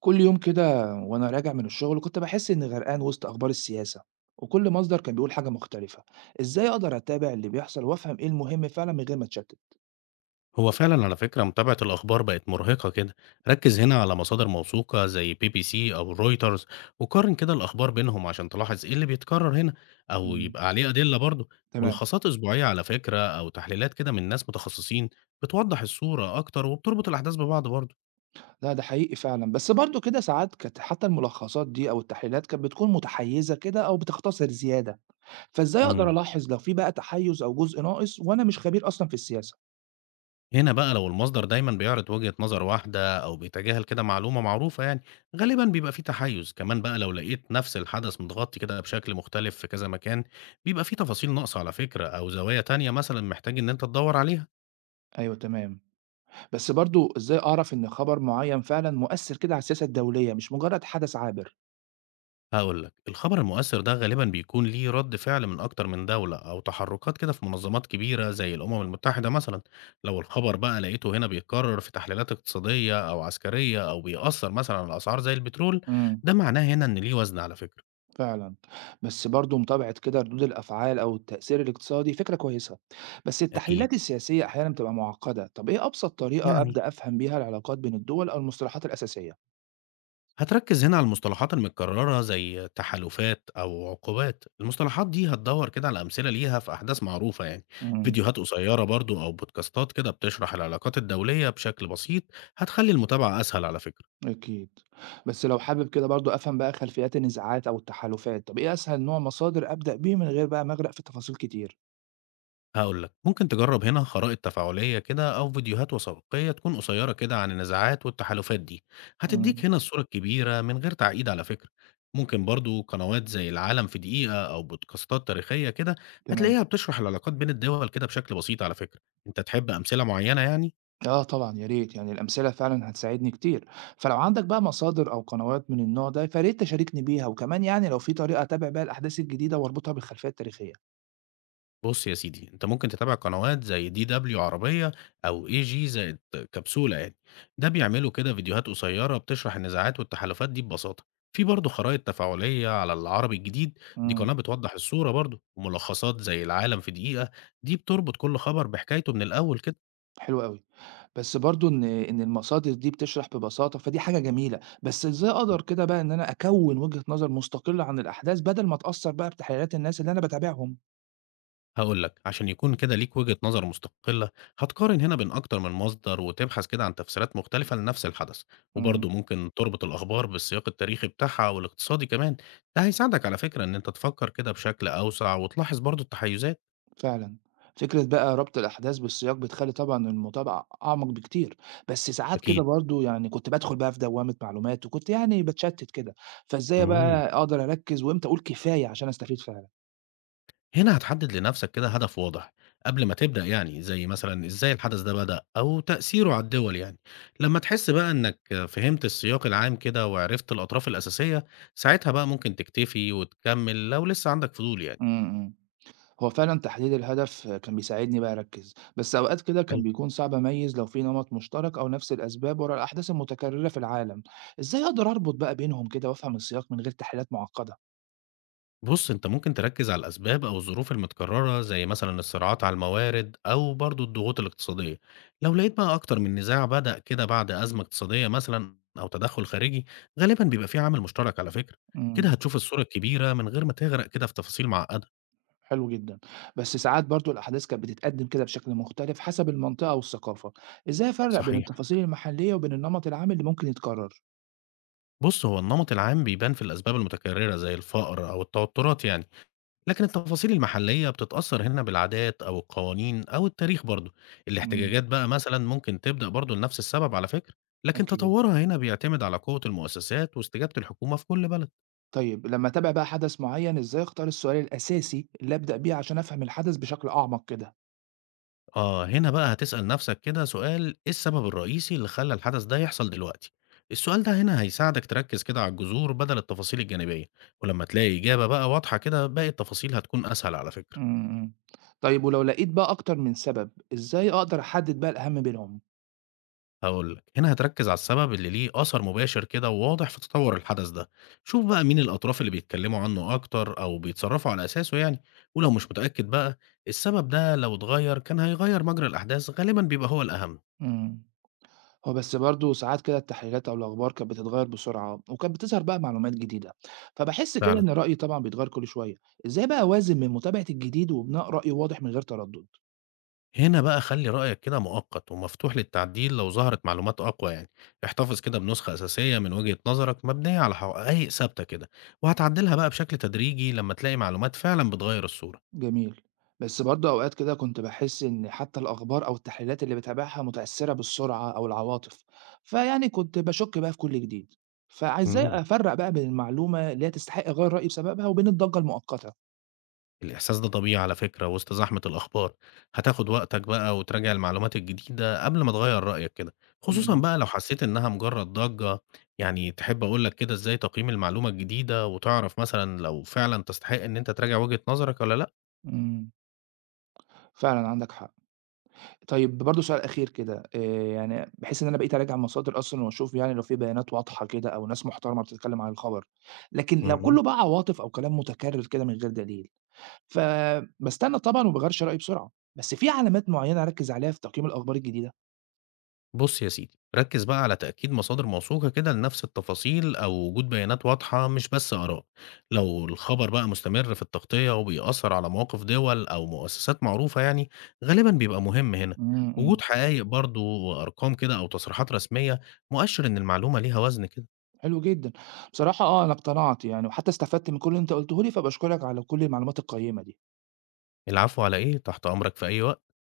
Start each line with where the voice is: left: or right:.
right: كل يوم كده وأنا راجع من الشغل كنت بحس إني غرقان وسط أخبار السياسة، وكل مصدر كان بيقول حاجة مختلفة. إزاي أقدر أتابع اللي بيحصل وأفهم إيه المهم فعلا من غير ما أتشتت؟
left: هو فعلا على فكرة، متابعة الأخبار بقت مرهقة كده. ركز هنا على مصادر موثوقة زي بي بي سي أو رويترز، وقارن كده الأخبار بينهم عشان تلاحظ إيه اللي بيتكرر هنا أو
right: مم.
left: يبقى عليه أدلة برضه.
right: تمام.
left: ملخصات أسبوعية على فكرة أو تحليلات كده من ناس متخصصين، بتوضح الصورة أكتر وبتربط الأحداث ببعض.
right: لا ده حقيقي فعلا، بس برضو كده ساعات كانت حتى الملخصات دي أو التحليلات كانت بتكون متحيزة كده أو بتختصر زيادة. فإزاي أقدر
left: برضه،
right: ألاحظ لو في بقى تحيز أو جزء ناقص وأنا مش خبير أصلا في السياسة؟
left: هنا بقى لو المصدر دايما بيعرض وجهة نظر واحدة أو بيتجاهل كده معلومة معروفة يعني، غالبا بيبقى فيه تحيز. كمان بقى لو لقيت نفس الحدث متغطي كده بشكل مختلف في كذا مكان، بيبقى فيه تفاصيل ناقصة على فكرة أو زوايا تانية مثلا محتاج إن أنت تدور عليها.
right: ايوه تمام. بس برضو ازاي اعرف ان خبر معين فعلا مؤثر كده على السياسه الدوليه مش مجرد حدث عابر؟
left: هقولك، الخبر المؤثر ده غالبا بيكون ليه رد فعل من أكتر من دولة أو تحركات كده في منظمات كبيرة زي الأمم المتحدة مثلا. لو الخبر بقى لقيته هنا بيتكرر في تحليلات اقتصادية أو عسكرية أو بيأثر مثلا على الأسعار زي البترول،
right: امم.
left: ده معناه هنا إن ليه وزن على فكرة.
right: فعلًا، بس برضه متابعة كده ردود الأفعال أو التأثير الاقتصادي فكرة كويسة، بس
left: أكيد.
right: التحليلات السياسية أحيانًا بتبقى معقدة، طب إيه أبسط طريقة
left: يعني
right: أبدأ أفهم بيها العلاقات بين الدول أو المصطلحات الأساسية؟
left: هتركّز هنا على المصطلحات المتكرّرة زي تحالفات أو عقوبات، المصطلحات دي هتدوّر كده على أمثلة ليها في أحداث معروفة يعني.
right: إمم.
left: فيديوهات قصيّرة برضه أو بودكاستات كده بتشرح العلاقات الدولية بشكل بسيط، هتخلّي المتابعة أسهل على فكرة.
right: أكيد، بس لو حابب كده برضه أفهم بقى خلفيات النزاعات أو التحالفات، طب إيه أسهل نوع مصادر أبدأ بيه من غير بقى ما أغرق في تفاصيل كتير؟
left: هاقول لك، ممكن تجرّب هنا خرائط تفاعلية كده أو فيديوهات وثائقية تكون قصيرة كده عن النزاعات والتحالفات دي،
right: إمم.
left: هتدّيك هنا الصورة الكبيرة من غير تعقيد على فكرة. ممكن برضه قنوات زي العالم في دقيقة أو بودكاستات تاريخية كده،
right: تمام.
left: هتلاقيها بتشرح العلاقات بين الدول كده بشكل بسيط على فكرة. أنت تحب أمثلة معينة يعني؟
right: آه طبعًا يا ريت، يعني الأمثلة فعلًا هتساعدني كتير، فلو عندك بقى مصادر أو قنوات من النوع ده فياريت تشاركني بيها، وكمان يعني لو في طريقة أتابع بيها الأحداث الجديدة وأربطها بالخلفية التاريخية.
left: بُص يا سيدي، أنت ممكن تتابع قنوات زي DW عربية، أو AG زائد كبسولة يعني. ده بيعملوا كده فيديوهات قصيرة بتشرح النزاعات والتحالفات دي ببساطة. في برضه خرائط تفاعلية على العربي الجديد، دي
right: إمم.
left: قناة بتوضح الصورة برضه، وملخصات زي العالم في دقيقة، دي بتربط كل خبر بحكايته من الأول كده.
right: حلو أوي، بس برضه إن المصادر دي بتشرح ببساطة فدي حاجة جميلة، بس إزاي أقدر كده بقى إن أنا أكوِّن وجهة نظر مستقلة عن الأحداث بدل ما أتأثّر بقى بتحليلات الناس اللي أنا باتابعهم؟
left: هاقول لك، عشان يكون كده ليك وجهة نظر مستقلة، هتقارن هنا بين أكتر من مصدر وتبحث كده عن تفسيرات مختلفة لنفس الحدث،
right: إمم.
left: وبرضه ممكن تربط الأخبار بالسياق التاريخي بتاعها والاقتصادي كمان. ده هيساعدك على فكرة إن أنت تفكر كده بشكل أوسع وتلاحظ برضه التحيزات.
right: فعلا. فكرة بقى ربط الأحداث بالسياق بتخلي طبعا المتابعة أعمق بكتير. بس ساعات كده
left: أكيد.
right: برضو يعني كنت بدخل بقى في دوامة معلومات وكنت يعني بتشتت كده. فإزاي
left: مم.
right: بقى أقدر أركز وإمتى أقول كفاية عشان أستفيد فعلا؟
left: هنا هتحدد لنفسك كده هدف واضح قبل ما تبدأ، يعني زي مثلا ازاي الحدث ده بدأ أو تأثيره على الدول يعني. لما تحس بقى إنك فهمت السياق العام كده وعرفت الأطراف الأساسية، ساعتها بقى ممكن تكتفي وتكمل لو لسه عندك فضول يعني.
right: امم امم. هو فعلا تحديد الهدف كان بيساعدني بقى أركز، بس أوقات كده كان بيكون صعب أميز لو في نمط مشترك أو نفس الأسباب ورا الأحداث المتكررة في العالم. إزاي أقدر أربط بقى بينهم كده وأفهم السياق من غير تحليلات معقدة؟
left: بُص، أنت ممكن تركّز على الأسباب أو الظروف المتكررة، زي مثلًا الصراعات على الموارد أو برضه الضغوط الاقتصادية. لو لقيت بقى أكتر من نزاع بدأ كده بعد أزمة اقتصادية مثلًا أو تدخُّل خارجي، غالبًا بيبقى في عامل مشترك على فكرة. كده
right: امم.
left: هتشوف الصورة الكبيرة من غير ما تغرق كده في تفاصيل معقدة.
right: حلو جدًا، بس ساعات برضه الأحداث كانت بتتقدّم كده بشكل مختلف حسب المنطقة والثقافة، إزاي أفرّق بين
left: صحيح.
right: التفاصيل المحلية وبين النمط العام اللي ممكن يتكرر؟
left: بُص، هو النمط العام بيبان في الأسباب المتكررة زي الفقر أو التوترات يعني. لكن التفاصيل المحلية بتتأثر هنا بالعادات أو القوانين أو التاريخ برضه.
right: إمم.
left: الاحتجاجات بقى مثلا ممكن تبدأ برضه لنفس السبب على فكرة، لكن
right: أكيد.
left: تطورها هنا بيعتمد على قوة المؤسسات واستجابة الحكومة في كل بلد.
right: طيب لمّا أتابع بقى حدث معيّن إزاي أختار السؤال الأساسي اللي أبدأ بيه عشان أفهم الحدث بشكل أعمق كده؟
left: آه، هنا بقى هتسأل نفسك كده سؤال: إيه السبب الرئيسي اللي خلى الحدث ده يحصل دلوقتي؟ السؤال ده هنا هيساعدك تركز كده على الجذور بدل التفاصيل الجانبية. ولما تلاقي إجابة بقى واضحة كده، باقي التفاصيل هتكون أسهل على فكرة.
right: إمم، إمم. طيب ولو لقيت بقى أكتر من سبب، إزاي أقدر أحدد بقى الأهم بينهم؟
left: هاقول لك، هنا هتركز على السبب اللي ليه أثر مباشر كده وواضح في تطور الحدث ده. شوف بقى مين الأطراف اللي بيتكلموا عنه أكتر أو بيتصرفوا على أساسه يعني. ولو مش متأكد بقى، السبب ده لو اتغير كان هيغير مجرى الأحداث، غالبا بيبقى هو الأهم.
right: إمم. هو بس برضه ساعات كده التحليلات أو الأخبار كانت بتتغير بسرعة وكانت بتظهر بقى معلومات جديدة، فبحس كده
left: فعلا،
right: إن رأيي طبعا بيتغير كل شوية. إزاي بقى أوازن بين متابعة الجديد وبناء رأي واضح من غير تردد؟
left: هنا بقى خلي رأيك كده مؤقت ومفتوح للتعديل لو ظهرت معلومات أقوى يعني. احتفظ كده بنسخة أساسية من وجهة نظرك مبنية على حقائق ثابتة كده، وهتعدلها بقى بشكل تدريجي لما تلاقي معلومات فعلا بتغير الصورة.
right: جميل. بس برضه أوقات كده كنت بحس إن حتى الأخبار أو التحليلات اللي بتابعها متأثرة بالسرعة أو العواطف، فيعني كنت بشك بقى في كل جديد. فإزاي
left: مم.
right: أفرق بقى بين المعلومة اللي هي تستحق أغير رأيي بسببها وبين الضجة المؤقتة؟
left: الإحساس ده طبيعي على فكرة وسط زحمة الأخبار. هتاخد وقتك بقى وتراجع المعلومات الجديدة قبل ما تغير رأيك كده، خصوصا بقى لو حسيت إنها مجرد ضجة. يعني تحب أقولك كده إزاي تقييم المعلومة الجديدة وتعرف مثلا لو فعلا تستحق إن أنت تراجع وجهة نظرك ولا
right: امم. فعلا عندك حق. طيب برضه سؤال أخير كده، يعني بحيث إن أنا بقيت أراجع المصادر أصلًا وأشوف يعني لو في بيانات واضحة كده أو ناس محترمة بتتكلم عن الخبر، لكن لو
left: لأ؟
right: كلّه بقى عواطف أو كلام متكرر كده من غير دليل، فباستنى طبعًا وما باغيّرش رأيي بسرعة، بس في علامات معيّنة أركّز عليها في تقييم الأخبار الجديدة؟
left: بُص يا سيدي، ركّز بقى على تأكيد مصادر موثوقة كده لنفس التفاصيل أو وجود بيانات واضحة مش بس آراء. لو الخبر بقى مستمر في التغطية وبيأثّر على مواقف دول أو مؤسسات معروفة يعني، غالبًا بيبقى مهم هنا.
right: إمم، إمم.
left: وجود حقايق برضه وأرقام كده أو تصريحات رسمية، مؤشّر إن المعلومة ليها وزن كده.
right: حلو جدًا، بصراحة آه أنا اقتنعت يعني وحتى استفدت من كل اللي أنت قُلته لي، فباشكرك على كل المعلومات القيّمة دي.
left: العفو على إيه، تحت أمرك في أي وقت.